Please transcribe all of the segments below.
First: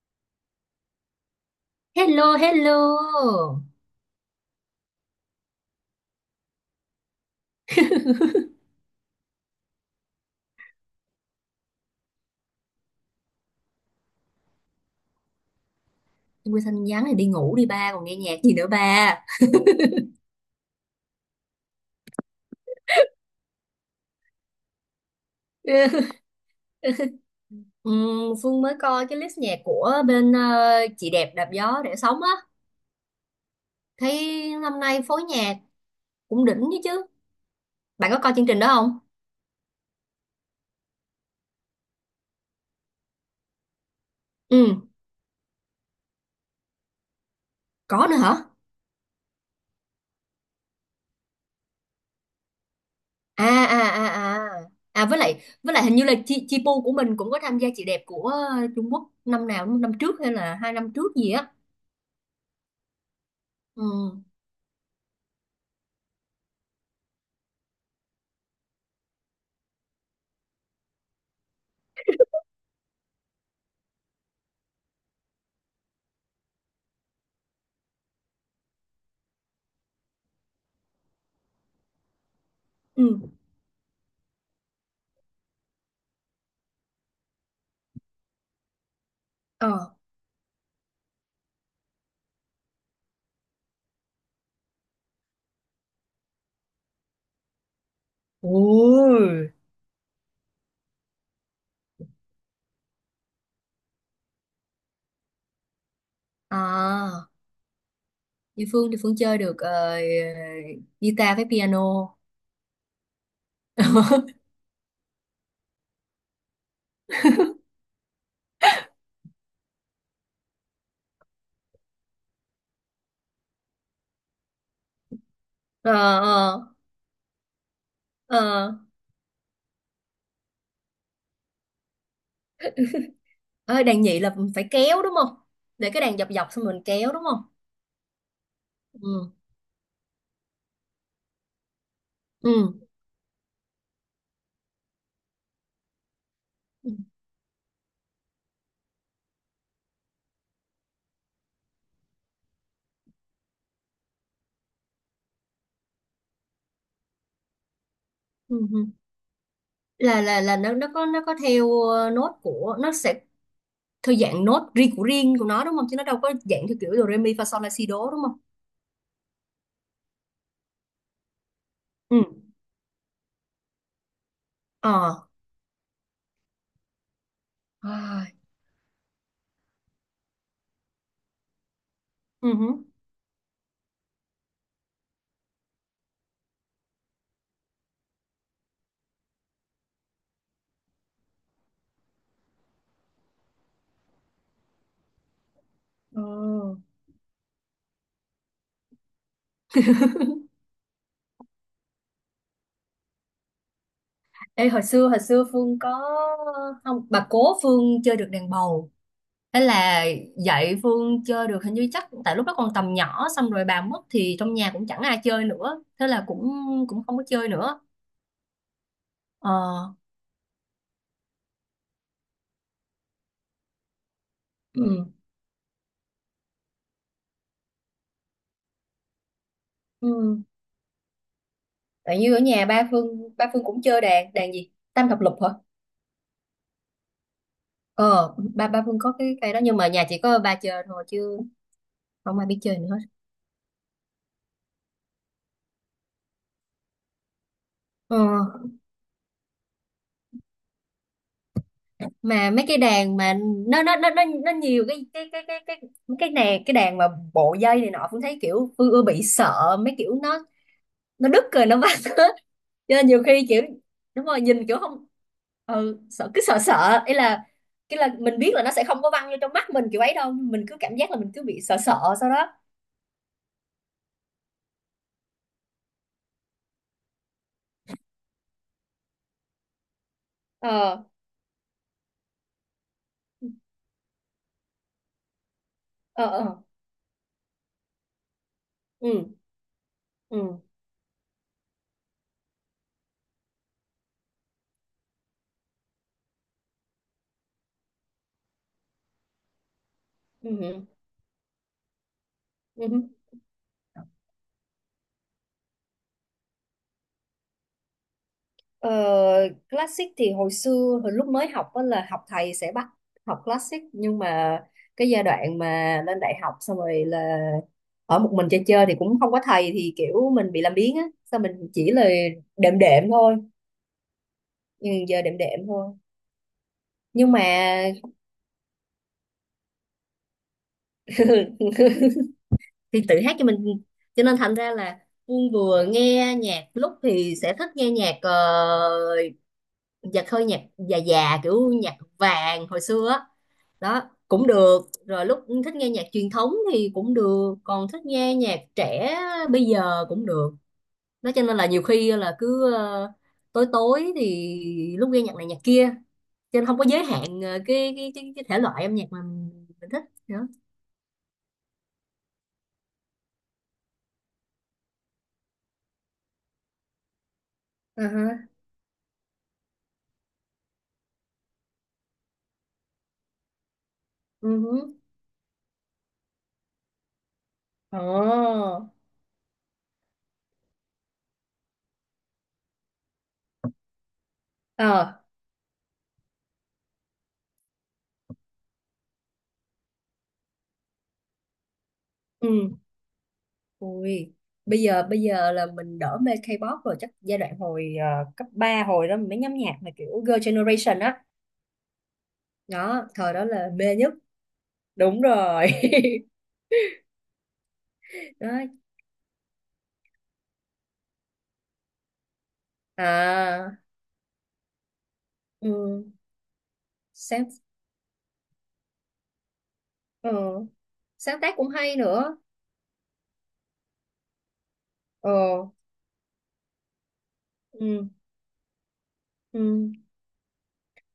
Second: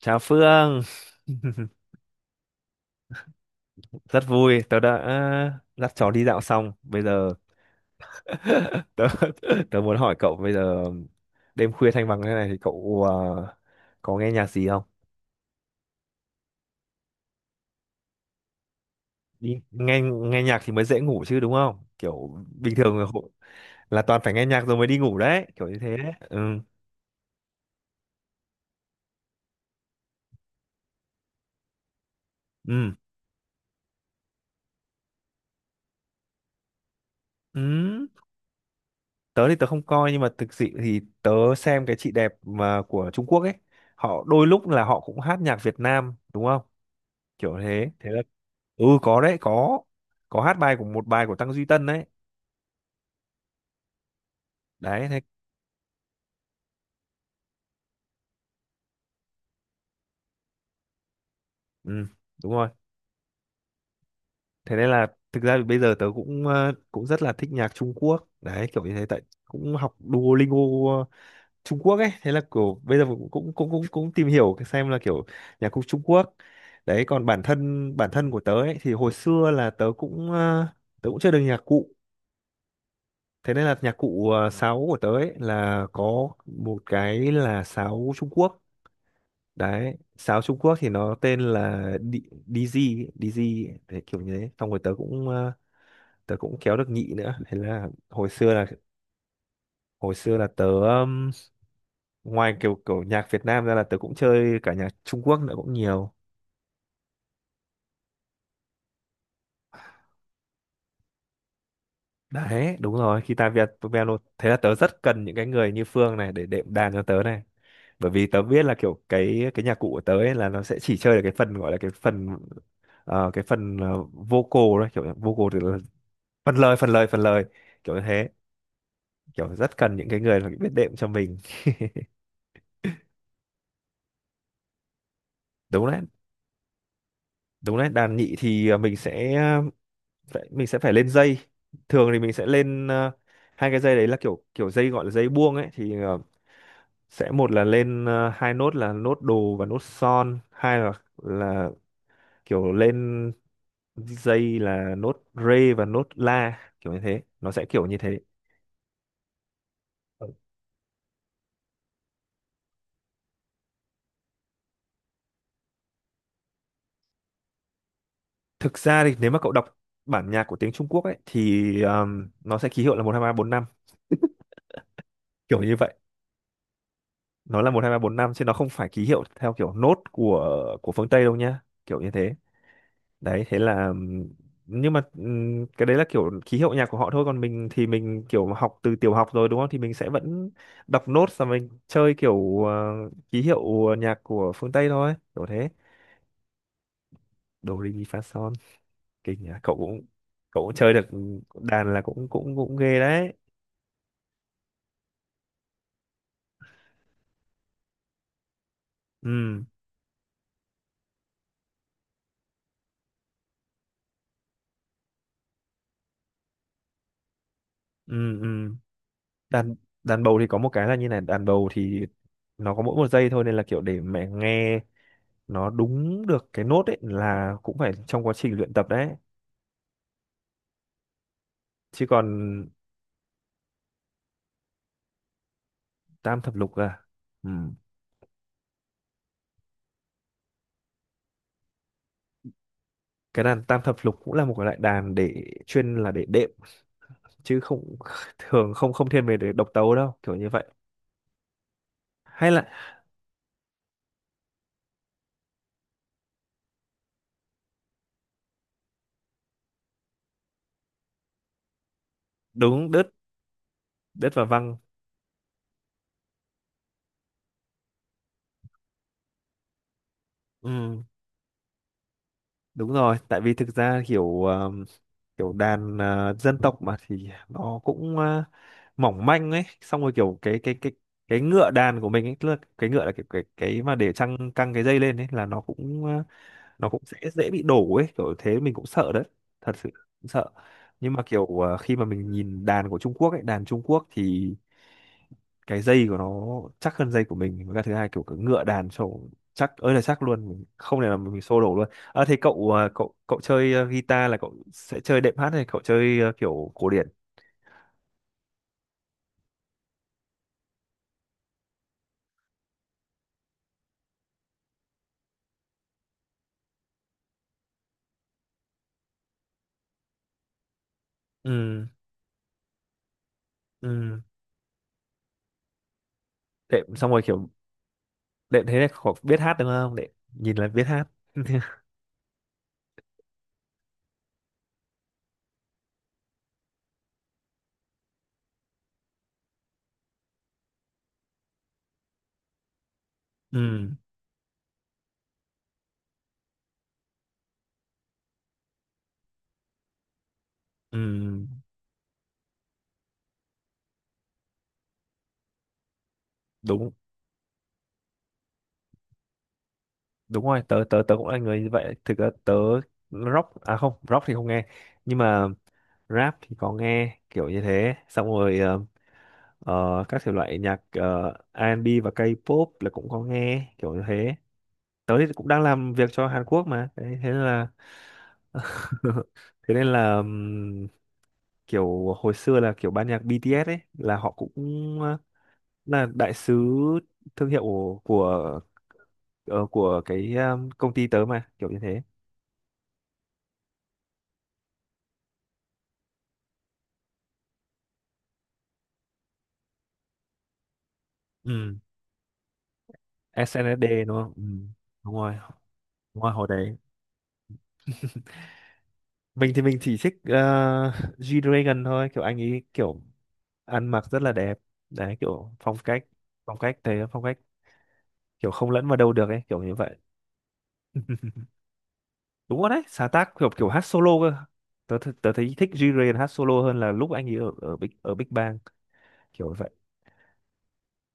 Chào Phương, Hello, hello. rất vui. Tớ đã dắt chó đi dạo xong. Bây giờ tớ, tớ muốn hỏi cậu bây giờ đêm khuya thanh vắng thế này thì cậu có nghe nhạc gì không? Quê xanh nhắn thì đi ngủ đi ba, còn nghe nhạc gì nữa ba. Đi nghe nghe nhạc thì mới dễ ngủ chứ đúng không? Kiểu bình thường là, là toàn phải nghe nhạc rồi mới đi ngủ đấy, kiểu như thế đấy. Ừ. Phương mới coi cái list nhạc của bên chị đẹp đạp gió để sống á. Ừ. Thấy năm nay phối nhạc cũng đỉnh chứ chứ. Ừ. Bạn có coi chương trình đó không? Tớ thì tớ không coi nhưng mà thực sự thì tớ xem cái chị đẹp mà của Trung Quốc ấy, họ đôi lúc Ừ, là họ cũng hát nhạc Việt Nam đúng không? Kiểu thế. có Thế nữa là hả? ừ có đấy, có hát bài của một bài của Tăng Duy Tân đấy. À à à à. À, Đấy với thế lại với lại hình như là chi chi pu của mình cũng có tham gia chị đẹp của Trung Quốc năm nào, năm trước hay là 2 năm trước gì á. ừ, đúng rồi, Ừ. thế nên là thực ra thì bây giờ tớ cũng cũng rất là thích nhạc Trung Quốc đấy, kiểu như thế tại cũng học Duolingo ờ, Trung Quốc ấy. Thế là kiểu bây giờ cũng cũng cũng cũng, cũng tìm hiểu cái xem là kiểu nhạc cụ Trung Quốc đấy. Còn bản thân của tớ ấy thì hồi xưa là tớ cũng tớ cũng chơi được nhạc cụ. Ừ. Thế nên là nhạc cụ, sáo của tớ ấy là có một cái là sáo Trung Quốc Ờ. đấy. Sáo Trung Quốc thì nó tên là DZ ấy, DZ ấy, đấy, kiểu như thế. Xong rồi tớ cũng tớ cũng kéo được nhị nữa. Thế là hồi xưa là Ôi. Tớ ngoài kiểu kiểu nhạc Việt Nam ra là tớ cũng chơi cả nhạc Trung Quốc nữa cũng nhiều À. Như Phương thì Phương chơi được guitar với piano. đấy. Đúng rồi, guitar Việt piano. Thế là tớ rất cần những cái người như Phương này để đệm đàn cho tớ này, bởi vì tớ biết là kiểu cái nhạc cụ của tớ ấy là nó sẽ chỉ chơi được cái phần, gọi là cái phần vocal đấy. Kiểu vocal thì là Ờ, ờ, phần lời, kiểu như thế. ờ. Kiểu rất cần những cái người mà biết đệm cho mình. Ê, đàn nhị là phải kéo đúng không? Đúng Để đấy. cái đàn dọc dọc xong mình kéo đúng không? Đúng đấy. Đàn nhị thì mình Ừ. sẽ phải, mình sẽ phải lên dây. Thường thì mình sẽ Ừ. lên hai cái dây đấy là kiểu kiểu dây, gọi là dây buông ấy thì Ừ. sẽ một là lên hai nốt là nốt đồ và nốt son, hai là là kiểu lên dây là nốt rê và nốt la, kiểu như thế. Nó sẽ kiểu như thế. Ừ. Ừ. Là nó có theo nốt của nó sẽ theo dạng nốt riêng của nó đúng không? Chứ nó đâu có dạng theo kiểu do re mi fa sol la si đố đúng không? Thực ra thì nếu mà cậu đọc bản nhạc của tiếng Trung Quốc ấy thì Ừ. Nó sẽ ký hiệu là một hai ba bốn năm, Ờ. kiểu như vậy. Nó là một hai ba bốn À. năm chứ nó không phải ký hiệu theo kiểu nốt của phương Tây đâu nhá, kiểu như thế. Ừ hứ. Đấy thế là nhưng mà cái đấy là kiểu ký hiệu nhạc của họ thôi. Còn mình thì mình kiểu học từ tiểu học rồi đúng không, thì mình sẽ vẫn đọc nốt và mình chơi kiểu ký hiệu nhạc của phương Tây thôi, kiểu thế. Ờ. Do Re Mi Fa Son. Kinh nhỉ, cậu cũng chơi được đàn là cũng cũng cũng ghê đấy. Ê, hồi xưa Phương có, không, bà cố Phương chơi được đàn bầu. Thế Ừ. là dạy Phương chơi được, hình như chắc tại lúc đó còn tầm nhỏ xong rồi bà mất thì trong nhà cũng chẳng ai chơi nữa, thế là cũng cũng không có chơi nữa. Ừ. Ừ. Ờ. đàn đàn bầu thì có một cái là như này, đàn bầu thì nó có mỗi một giây thôi, nên là kiểu để mẹ nghe Ừ. nó đúng được cái nốt ấy là cũng phải trong quá trình luyện tập đấy. Ừ. Chứ Tại còn như ở nhà ba Phương cũng chơi đàn đàn gì tam thập lục hả. tam thập lục à. Ừ. Ờ ba ba Phương có cái cây đó nhưng mà nhà chỉ có ba chơi thôi chứ không ai biết chơi nữa hết. Cái đàn tam thập lục cũng là một cái loại đàn để chuyên là để đệm, chứ không ờ thường không không thiên về để độc tấu đâu, kiểu như vậy. Hay mà mấy là cái đàn mà nó nhiều cái này, cái đàn mà bộ dây này nọ, Phương thấy kiểu Phương ưa bị sợ mấy kiểu nó đứt rồi nó vắt hết, đúng, cho nên đứt nhiều khi kiểu đúng đứt rồi và nhìn văng. kiểu không, ừ, sợ cứ sợ sợ ấy. Là cái là mình biết là nó sẽ không có văng vô trong mắt mình kiểu ấy đâu, mình cứ cảm Ừ. giác là mình cứ bị sợ sợ sau đó. Đúng rồi. Tại vì thực ra kiểu kiểu đàn, dân tộc mà thì nó cũng mỏng manh ấy. Xong rồi kiểu Ờ. cái ngựa đàn của mình ấy, tức là cái ngựa là cái mà để trăng căng cái dây lên ấy, là nó cũng ờ, Ờ. Ờ. nó cũng sẽ dễ bị đổ ấy, kiểu thế. Mình cũng sợ đấy, Ừ. thật sự cũng sợ. Ừ. Nhưng mà kiểu khi mà mình nhìn đàn của Trung Quốc ấy, đàn Trung Quốc thì cái dây của nó chắc hơn dây của mình. Với cả thứ hai kiểu cái ngựa đàn trổ chắc ơi là chắc luôn, Ừ. mình Ừ, không thể nào mình xô đổ luôn. Thế cậu, ừ. Ừ. cậu chơi guitar là cậu sẽ chơi đệm hát hay cậu chơi kiểu cổ điển? Ờ, classic thì hồi lúc mới học á là học thầy sẽ bắt học classic, nhưng mà cái giai đoạn mà lên đại học xong rồi là ở một mình chơi chơi thì cũng không có thầy, thì kiểu mình bị làm biếng á sao, mình Ừ. chỉ là đệm đệm thôi. Ừ. Ừ, giờ đệm đệm thôi. Đệm xong rồi Nhưng mà kiểu đệm thế này cậu biết hát đúng không, đệm nhìn là biết hát. thì tự hát cho mình, cho nên thành ra là Phương vừa nghe nhạc lúc thì sẽ thích nghe nhạc nhạc hơi nhạc già già kiểu nhạc vàng hồi xưa á Ừ. đó, cũng được. Rồi lúc thích nghe nhạc truyền thống thì cũng được, còn thích nghe nhạc trẻ bây giờ cũng được. Đó cho Ừ. nên là nhiều khi là cứ tối tối thì lúc nghe nhạc này nhạc kia, cho nên không có Đúng. giới hạn cái thể loại âm nhạc mà mình thích Đúng nữa. rồi. Tớ tớ tớ cũng là người như vậy. Thực ra tớ rock, à không, rock thì không nghe, nhưng mà rap thì có nghe, kiểu như thế. Xong Uh-huh. rồi các thể loại nhạc R&B và K-pop là cũng có nghe, kiểu như thế. uh Tớ thì cũng đang làm việc cho Hàn Quốc mà, thế nên là Ồ. thế nên là kiểu hồi xưa là kiểu ban nhạc BTS ấy là họ cũng ờ, Ờ. là đại sứ thương hiệu của, cái công ty tớ mà, kiểu như thế. Ừ. Ui, bây giờ là mình đỡ mê K-pop rồi, chắc giai đoạn hồi cấp 3 hồi đó mình mới nhắm nhạc mà kiểu Girl Generation á Ừ. đó. Thời đó là mê SNSD nhất. đúng không. Ừ. Đúng Đúng rồi. rồi. Đúng rồi. Hồi đấy Đó. mình thì mình chỉ thích G-Dragon thôi. Kiểu anh ấy kiểu À. ăn mặc rất là đẹp đấy, kiểu phong cách, Ừ. phong cách thế, phong cách, Sáng. kiểu không lẫn vào đâu được ấy, kiểu như vậy. Ừ, sáng tác cũng hay nữa. Đúng rồi đấy. Sáng tác kiểu kiểu hát solo cơ. Tớ tớ thấy Ờ. thích G-Dragon hát solo hơn là lúc anh ấy ở Ừ. ở Big Bang, kiểu vậy. Ừ.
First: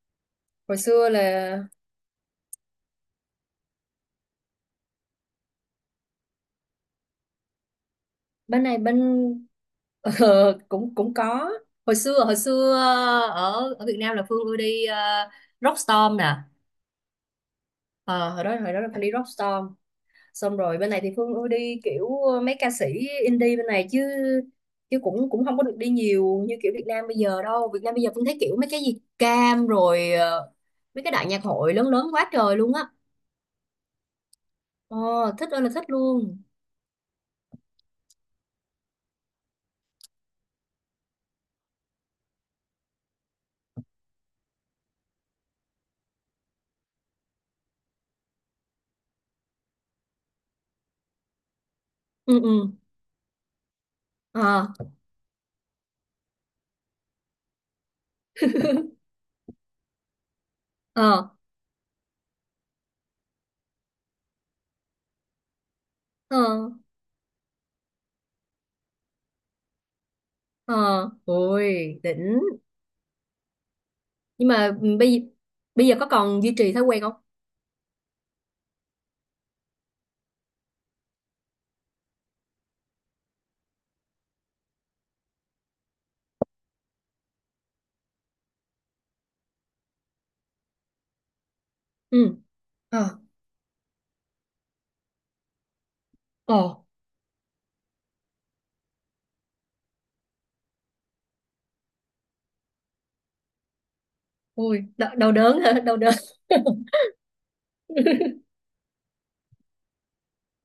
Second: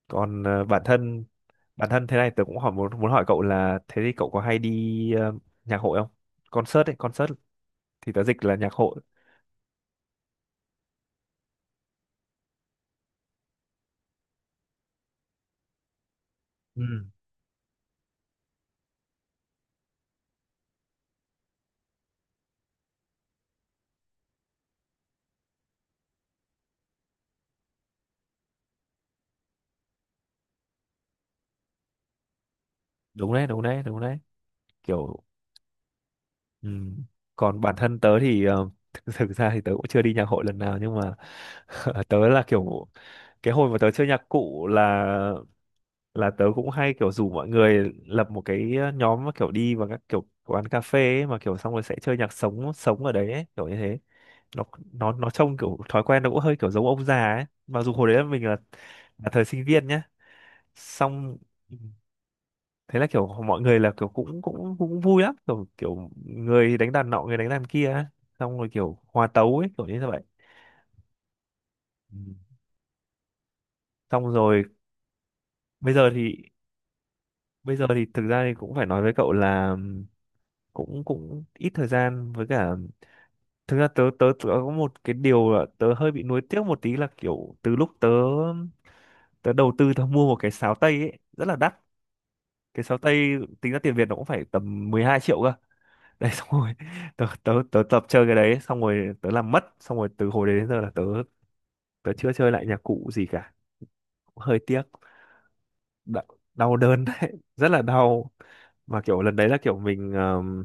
Còn Hồi bản xưa thân, là thế này tớ cũng muốn muốn hỏi cậu là thế thì cậu có hay đi nhạc hội không? Concert ấy, concert thì tớ dịch là bên nhạc này hội. bên. Ờ, cũng cũng có. Hồi xưa ở ở Việt Nam là Phương ưa đi Rockstorm nè. Ừ, Ờ, hồi đó là Phương đi Rockstorm, xong rồi bên này thì Phương ưa đi kiểu mấy ca sĩ indie bên này chứ chứ cũng cũng không có được đi nhiều như kiểu Việt Nam bây giờ đâu. Việt Nam bây giờ Phương thấy kiểu mấy cái gì cam rồi mấy cái đại nhạc hội lớn lớn quá trời luôn á. đúng đấy, đúng đấy, đúng đấy. ờ, Kiểu thích ơi là thích luôn. ừ. Còn bản thân tớ thì thực thực ra thì tớ cũng chưa đi nhạc hội lần nào. Nhưng mà tớ là kiểu cái hồi mà tớ chơi nhạc cụ là tớ cũng hay kiểu rủ mọi người lập một cái, nhóm mà kiểu đi vào các kiểu quán cà phê ấy, mà kiểu xong rồi sẽ chơi nhạc Ừ. Ừ. sống sống ở đấy ấy, kiểu như thế. Nó Ờ. nó trông kiểu thói quen nó cũng hơi kiểu giống ông già ấy. Mặc dù hồi đấy là mình là thời sinh viên nhá. Ờ. Xong thế là kiểu mọi người là kiểu cũng cũng cũng vui lắm, kiểu kiểu Ờ. người đánh đàn nọ, người đánh đàn kia, xong rồi kiểu hòa tấu ấy, kiểu như vậy. Ờ. Ôi Ừ. đỉnh. Xong Nhưng rồi mà bây bây bây giờ có giờ thì còn duy trì thói quen không? Thực ra thì cũng phải nói với cậu là cũng cũng ít thời gian. Với cả thực ra tớ tớ có một cái điều là tớ hơi bị nuối tiếc một tí là kiểu từ lúc tớ tớ đầu tư tớ mua một cái sáo tây ấy rất là đắt. Ừ. Cái sáo Ờ. tây tính ra tiền Việt nó cũng phải tầm 12 triệu cơ. Đấy xong Ờ. rồi tớ tập chơi cái đấy xong rồi tớ làm mất. Xong rồi từ hồi đấy đến giờ là tớ tớ chưa chơi lại nhạc cụ gì cả. Cũng hơi tiếc. Ôi đau, đau đớn hả, đau đớn. Đau, đau đớn đấy. Rất là đau. Mà kiểu lần đấy là kiểu mình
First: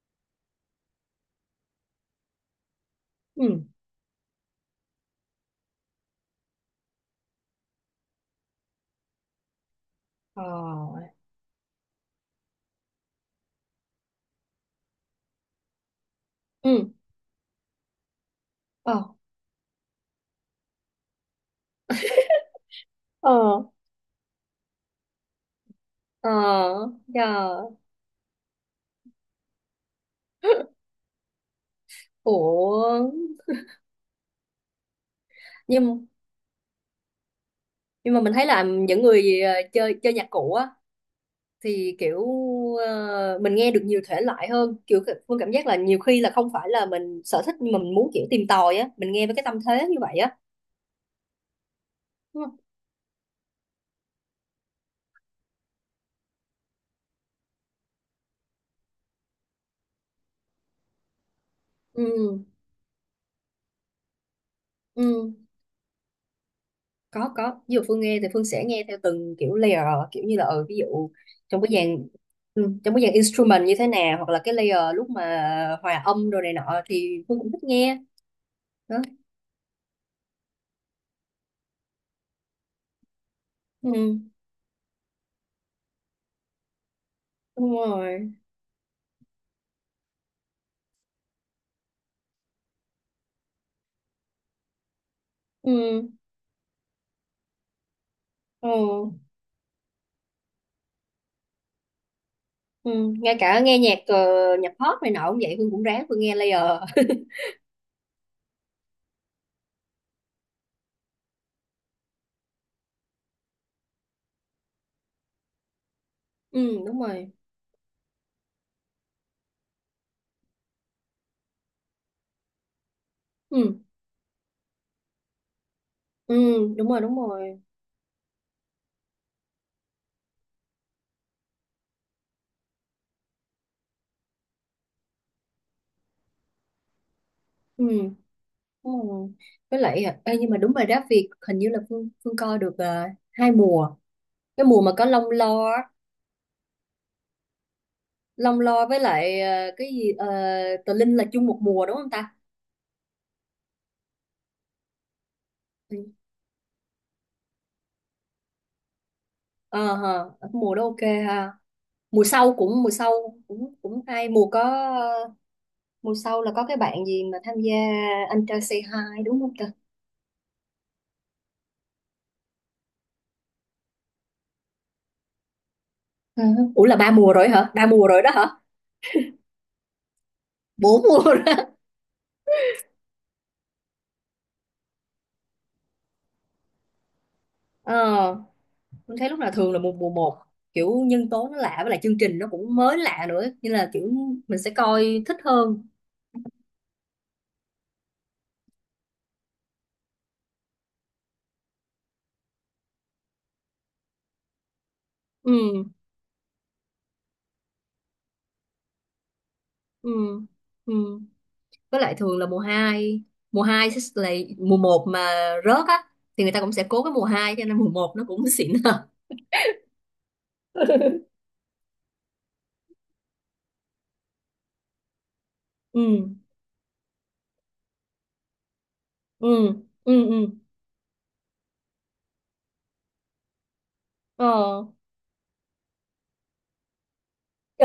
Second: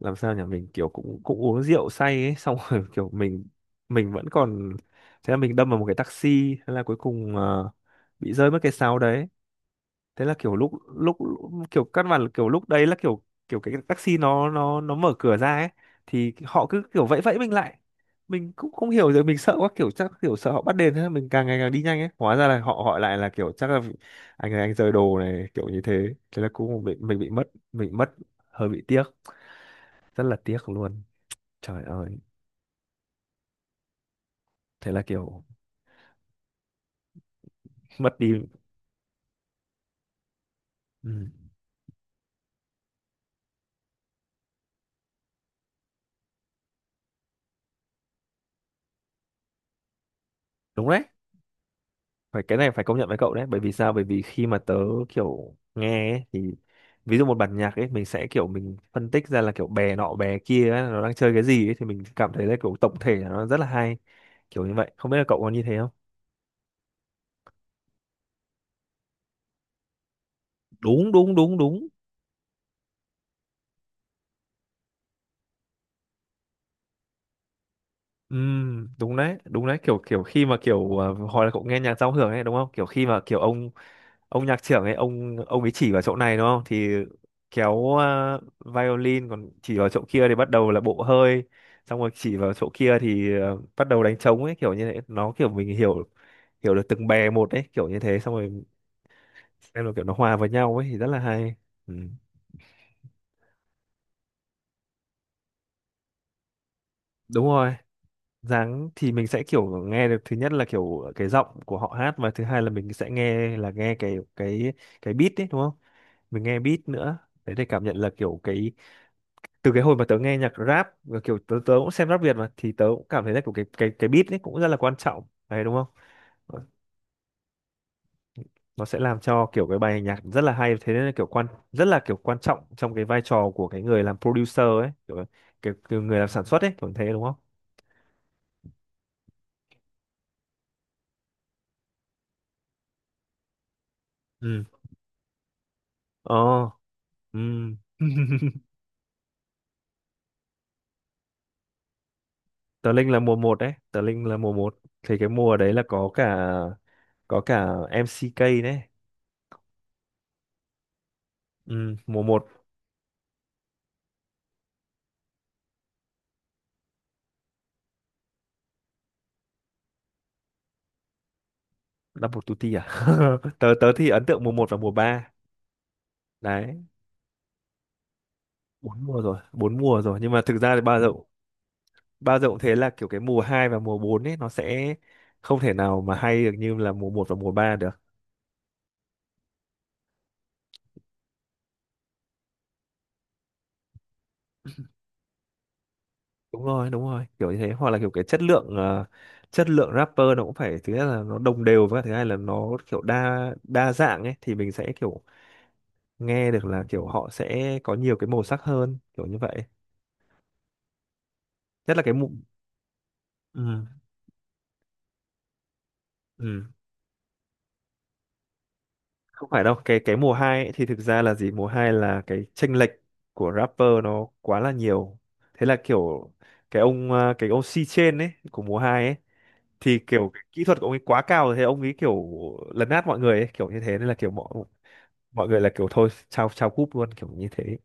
làm sao nhỉ, mình kiểu cũng cũng uống rượu say ấy. Xong rồi kiểu mình Ừ. mình vẫn còn. Thế là mình đâm vào một cái taxi. Thế là cuối cùng bị rơi mất cái sáo đấy. Thế là kiểu lúc Ờ. lúc kiểu căn bản là kiểu lúc đấy là kiểu, kiểu cái taxi nó mở cửa ra ấy, thì họ cứ Ừ. kiểu vẫy vẫy mình lại. Mình cũng không Ờ. hiểu, rồi mình sợ quá, kiểu chắc kiểu sợ họ bắt đền, thế mình càng ngày càng đi nhanh ấy. Hóa ra là họ hỏi lại là Ờ. kiểu chắc là anh này anh rời đồ này, kiểu như thế. Ờ. Thế là cũng bị, mình bị mất, Trời. mình bị mất, hơi bị tiếc, rất là tiếc luôn. Trời ơi. Ủa. Thế là kiểu Nhưng nhưng mất mà mình đi. thấy là những người chơi chơi nhạc cụ á Ừ. thì kiểu mình nghe được nhiều thể loại hơn kiểu Phương cảm giác là nhiều khi là không phải là mình sở thích, nhưng mà mình muốn kiểu tìm tòi á, mình nghe với cái tâm thế như vậy á, Đúng đấy. Phải, đúng không? cái này phải công nhận với cậu đấy. Bởi vì sao? Bởi vì khi mà tớ kiểu nghe ấy, thì ví dụ một bản nhạc ấy mình sẽ kiểu mình phân tích ra là kiểu bè nọ bè kia ấy, nó đang chơi cái gì ấy, thì mình cảm Ừ. thấy là kiểu tổng thể là nó rất là hay, kiểu như vậy. Không biết là Ừ. cậu có như thế không. Có ví dụ Phương nghe thì Phương sẽ nghe theo từng kiểu layer, kiểu như là ví dụ Đúng đúng đúng trong cái đúng. dàn trong cái dàn instrument như thế nào, hoặc là cái layer lúc mà hòa âm rồi này nọ thì Phương cũng thích nghe. Đó. Đúng đấy đúng đấy, kiểu kiểu khi mà kiểu hồi là cậu nghe nhạc giao hưởng ấy đúng không, kiểu khi mà kiểu ông Ừ. ông nhạc trưởng ấy, ông ấy chỉ vào chỗ này đúng không, thì Đúng kéo rồi. Violin, còn chỉ vào chỗ kia thì bắt đầu là bộ hơi, xong rồi chỉ vào chỗ kia thì bắt đầu đánh trống ấy, kiểu như thế nó kiểu mình Ừ. hiểu hiểu được từng bè một ấy, kiểu như thế, xong rồi Ừ, xem là kiểu nó hòa vào nhau ấy thì rất là hay. Ừ. ừ. Ngay cả nghe nhạc nhạc pop này nọ cũng vậy, Hương cũng ráng Hương nghe layer. Đúng rồi, dáng thì mình sẽ kiểu nghe được, thứ nhất là kiểu cái giọng của họ hát, và thứ hai là mình sẽ nghe là nghe cái beat ấy đúng không, mình nghe beat Ừ. Đúng nữa, rồi. đấy, để cảm nhận là kiểu cái, từ cái hồi mà tớ nghe nhạc rap và kiểu tớ tớ cũng xem rap Việt mà, thì tớ cũng cảm thấy là kiểu cái Ừ. cái cái beat ấy cũng rất là quan trọng đấy đúng không. Ừ. Ờ, nó Đúng rồi. Đúng rồi. sẽ làm cho kiểu cái bài nhạc rất là hay, thế nên là kiểu quan rất là kiểu quan trọng trong cái vai trò của cái người làm producer ấy, kiểu, kiểu, kiểu người làm sản xuất ấy, kiểu thế đúng không. Ừ. Đúng rồi. Với lại ê, nhưng mà đúng rồi đó, Việt hình như là Phương Phương coi được hai mùa. Ừ. Cái mùa mà có Long Lo á, Ờ. Ừ. Long Lo với lại cái gì Tờ Linh là chung một mùa đúng không ta? Tờ Linh là mùa một đấy, tờ Linh là mùa một, thì cái mùa đấy là Ừ. có cả MCK đấy. Ờ hờ, mùa đó ok. Ha, Ừ, mùa 1. Mùa sau cũng cũng hay mùa có. Mùa sau là có cái bạn gì mà tham gia Anh trai Say Hi đúng không ta? Double Tutti à. tớ tớ thì ấn tượng mùa một và mùa ba, Ờ. đấy. Ủa là ba mùa rồi hả? Ba mùa rồi đó hả? Bốn mùa rồi, bốn mùa rồi, nhưng mà thực ra thì ba Bốn mùa rộng, rồi. ba rộng, thế là kiểu cái mùa 2 và mùa 4 ấy nó sẽ không thể nào mà hay được như là mùa một và mùa ba được. Ờ, mình thấy lúc nào thường là mùa một kiểu nhân tố nó lạ, với lại chương trình nó cũng mới lạ nữa nên là kiểu mình sẽ coi thích hơn. Đúng rồi đúng rồi, kiểu như thế, hoặc là kiểu cái chất lượng chất lượng rapper nó cũng phải, thứ nhất là nó đồng đều, và thứ hai là nó kiểu đa đa dạng ấy, thì mình sẽ kiểu Ừ, nghe được là kiểu họ sẽ có nhiều cái màu sắc hơn, kiểu như vậy. ừ, ừ. Nhất Với là cái lại mùa. thường là mùa hai mùa Ừ. hai sẽ là mùa một mà rớt á, thì người ta Ừ. cũng sẽ cố cái mùa hai cho nên mùa một nó cũng xịn hơn. Không phải đâu, cái mùa hai ấy thì thực ra là gì, mùa hai là cái chênh lệch của rapper nó quá là nhiều, thế là Ừ, kiểu cái ông, à, cái ông C trên ấy của mùa hai ấy, ừ, thì ừ, kiểu cái ừ. kỹ thuật của ông ấy quá cao rồi, thế ông ấy kiểu lấn át mọi người ấy, kiểu như thế nên là kiểu mọi Ờ. mọi người là kiểu thôi chào chào cúp luôn, kiểu như thế,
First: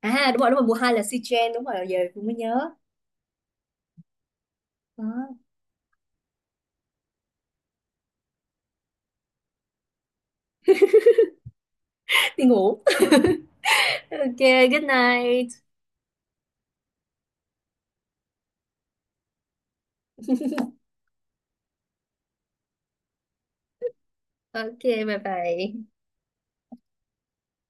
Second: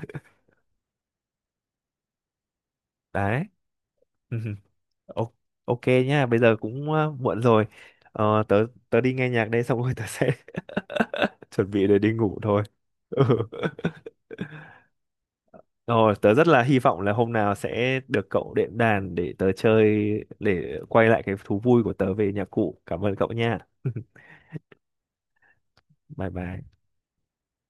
À đúng rồi, mùa 2 là Sichuan, đúng rồi, giờ cũng mới nhớ. đấy. Ừ, Đó. ô- ok nhá, bây giờ cũng, à, muộn rồi, ờ, tớ tớ đi nghe nhạc đây, xong rồi tớ sẽ chuẩn bị để đi ngủ Đi thôi. ngủ. Ừ. Ok, good night. Rồi, tớ rất là hy vọng là hôm nào sẽ được cậu đệm đàn để tớ chơi, để quay lại cái thú vui của tớ về nhạc cụ. Cảm ơn cậu nha. Ok, bye bye. Bye bye.